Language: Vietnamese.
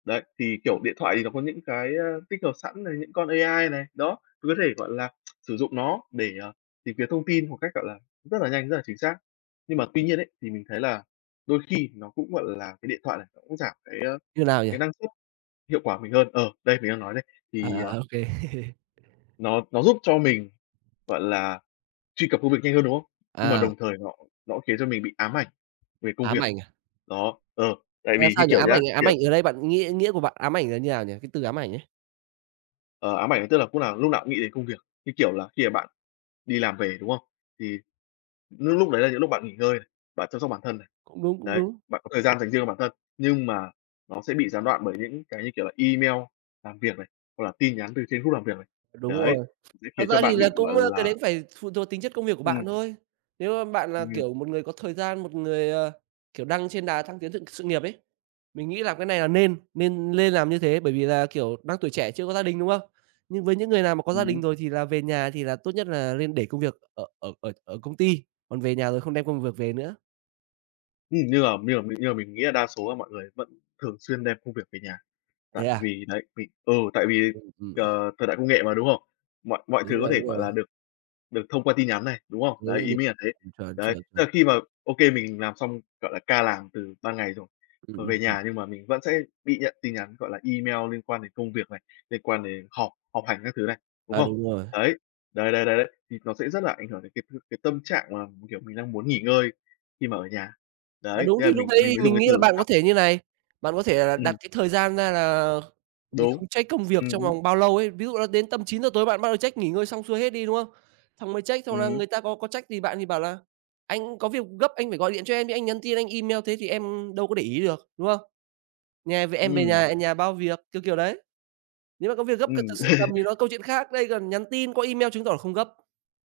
Đấy, thì, kiểu, điện thoại thì nó có những cái tích hợp sẵn này, những con AI này, đó, cũng có thể, gọi là, sử dụng nó để, ờ, tìm kiếm thông tin một cách, gọi là, rất là nhanh, rất là chính xác. Nhưng Ưm, mà tuy ừm. nhiên ấy, thì mình thấy là đôi khi nó cũng gọi là, cái điện thoại này nó cũng giảm cái, a, Như nào nhỉ? cái năng suất hiệu quả của mình hơn. Ờ, đây mình đang nói đây. À, Thì, ờ à, ô kê. Nó nó giúp cho mình, gọi là, truy cập công việc nhanh hơn, đúng không? Nhưng mà À. đồng thời nó nó khiến cho mình bị ám ảnh về công Ám việc. ảnh à? Đó, ờ, tại Ờ, vì như sao nhỉ? kiểu Ám nhá, ảnh ám kiểu ảnh ở đây bạn nghĩa nghĩa của bạn ám ảnh là như nào nhỉ, cái từ ám ảnh ấy? Ờ, ám ảnh tức là cúc nào lúc nào cũng nghĩ đến công việc, như, kiểu là, khi mà bạn đi làm về, đúng không? Thì lúc lúc đấy là những lúc bạn nghỉ ngơi, bạn chăm sóc bản thân này. Cũng đúng, cũng Đấy, đúng. bạn có thời gian dành riêng cho bản thân, nhưng mà nó sẽ bị gián đoạn bởi những cái, kiểu là, email làm việc này, hoặc là tin nhắn từ trên group làm việc này. Đúng Đấy, rồi, sẽ thật khiến ra cho thì bạn là bị, cũng gọi cái đấy là cũng phải phụ thuộc tính chất công việc của Ừm. bạn thôi. Nếu bạn là, Ừm. kiểu, một người có thời gian, một người, ờ, kiểu, đang trên đà thăng tiến sự- sự nghiệp ấy, mình nghĩ là cái này là nên, nên lên làm như thế, bởi vì là, kiểu, đang tuổi trẻ chưa có gia đình, đúng không? Nhưng với những người nào mà có gia đình Ừm. rồi thì là về nhà thì là tốt nhất là lên để công việc ở ở ở ở công ty, còn về nhà rồi không đem công việc về nữa. Ừm, nhưng mà nhưng mà nhưng mà mình nghĩ là đa số là mọi người vẫn thường xuyên đem công việc về nhà. Tại Thế à? vì đấy, mình ừ, tại vì, Ừm, ừm, à. ờ, thời đại công nghệ mà, đúng không? Mọi mọi thứ Đúng có rồi, thể, đúng gọi rồi. là, được được thông qua tin nhắn này, đúng không? Đấy, Đúng, ý đúng. mình là thế. À, Đấy, chuẩn, à. tức là khi mà ô kê mình làm xong, gọi là, ca làm từ 3 ngày rồi, Ừm, v ừm, về ừm. nhà nhưng mà mình vẫn sẽ bị nhận tin nhắn, gọi là, email liên quan đến công việc này, liên quan đến họp họp hành các thứ này, đúng À, không? đúng rồi. Đấy, đấy, đấy, đấy, đấy, thì nó sẽ rất là ảnh hưởng đến cái cái tâm trạng mà, kiểu, mình đang muốn nghỉ ngơi khi mà ở nhà. À, Đấy, đúng thế thì là lúc mình mình đấy mới dùng mình cái nghĩ là từ bạn có ám thể như thế này, bạn có thể là đặt Ừm. cái thời gian ra là mình Đúng, không check công việc ừm trong hứm. vòng bao lâu ấy. Ví dụ là đến tầm 9:00 tối bạn bắt đầu check nghỉ ngơi xong xuôi hết đi, đúng không? Xong mới check, xong là Ừm. người ta có có trách gì bạn thì bảo là "Anh có việc gấp anh phải gọi điện cho em chứ anh nhắn tin, anh email thế thì em đâu có để ý được", đúng không? "Nhà về em về Ừm. nhà nhà bao việc", kiểu kiểu đấy. Nếu mà có việc gấp cần thật Ừm. sự cầm thì nó câu chuyện khác, đây còn nhắn tin qua email chứng tỏ là không gấp.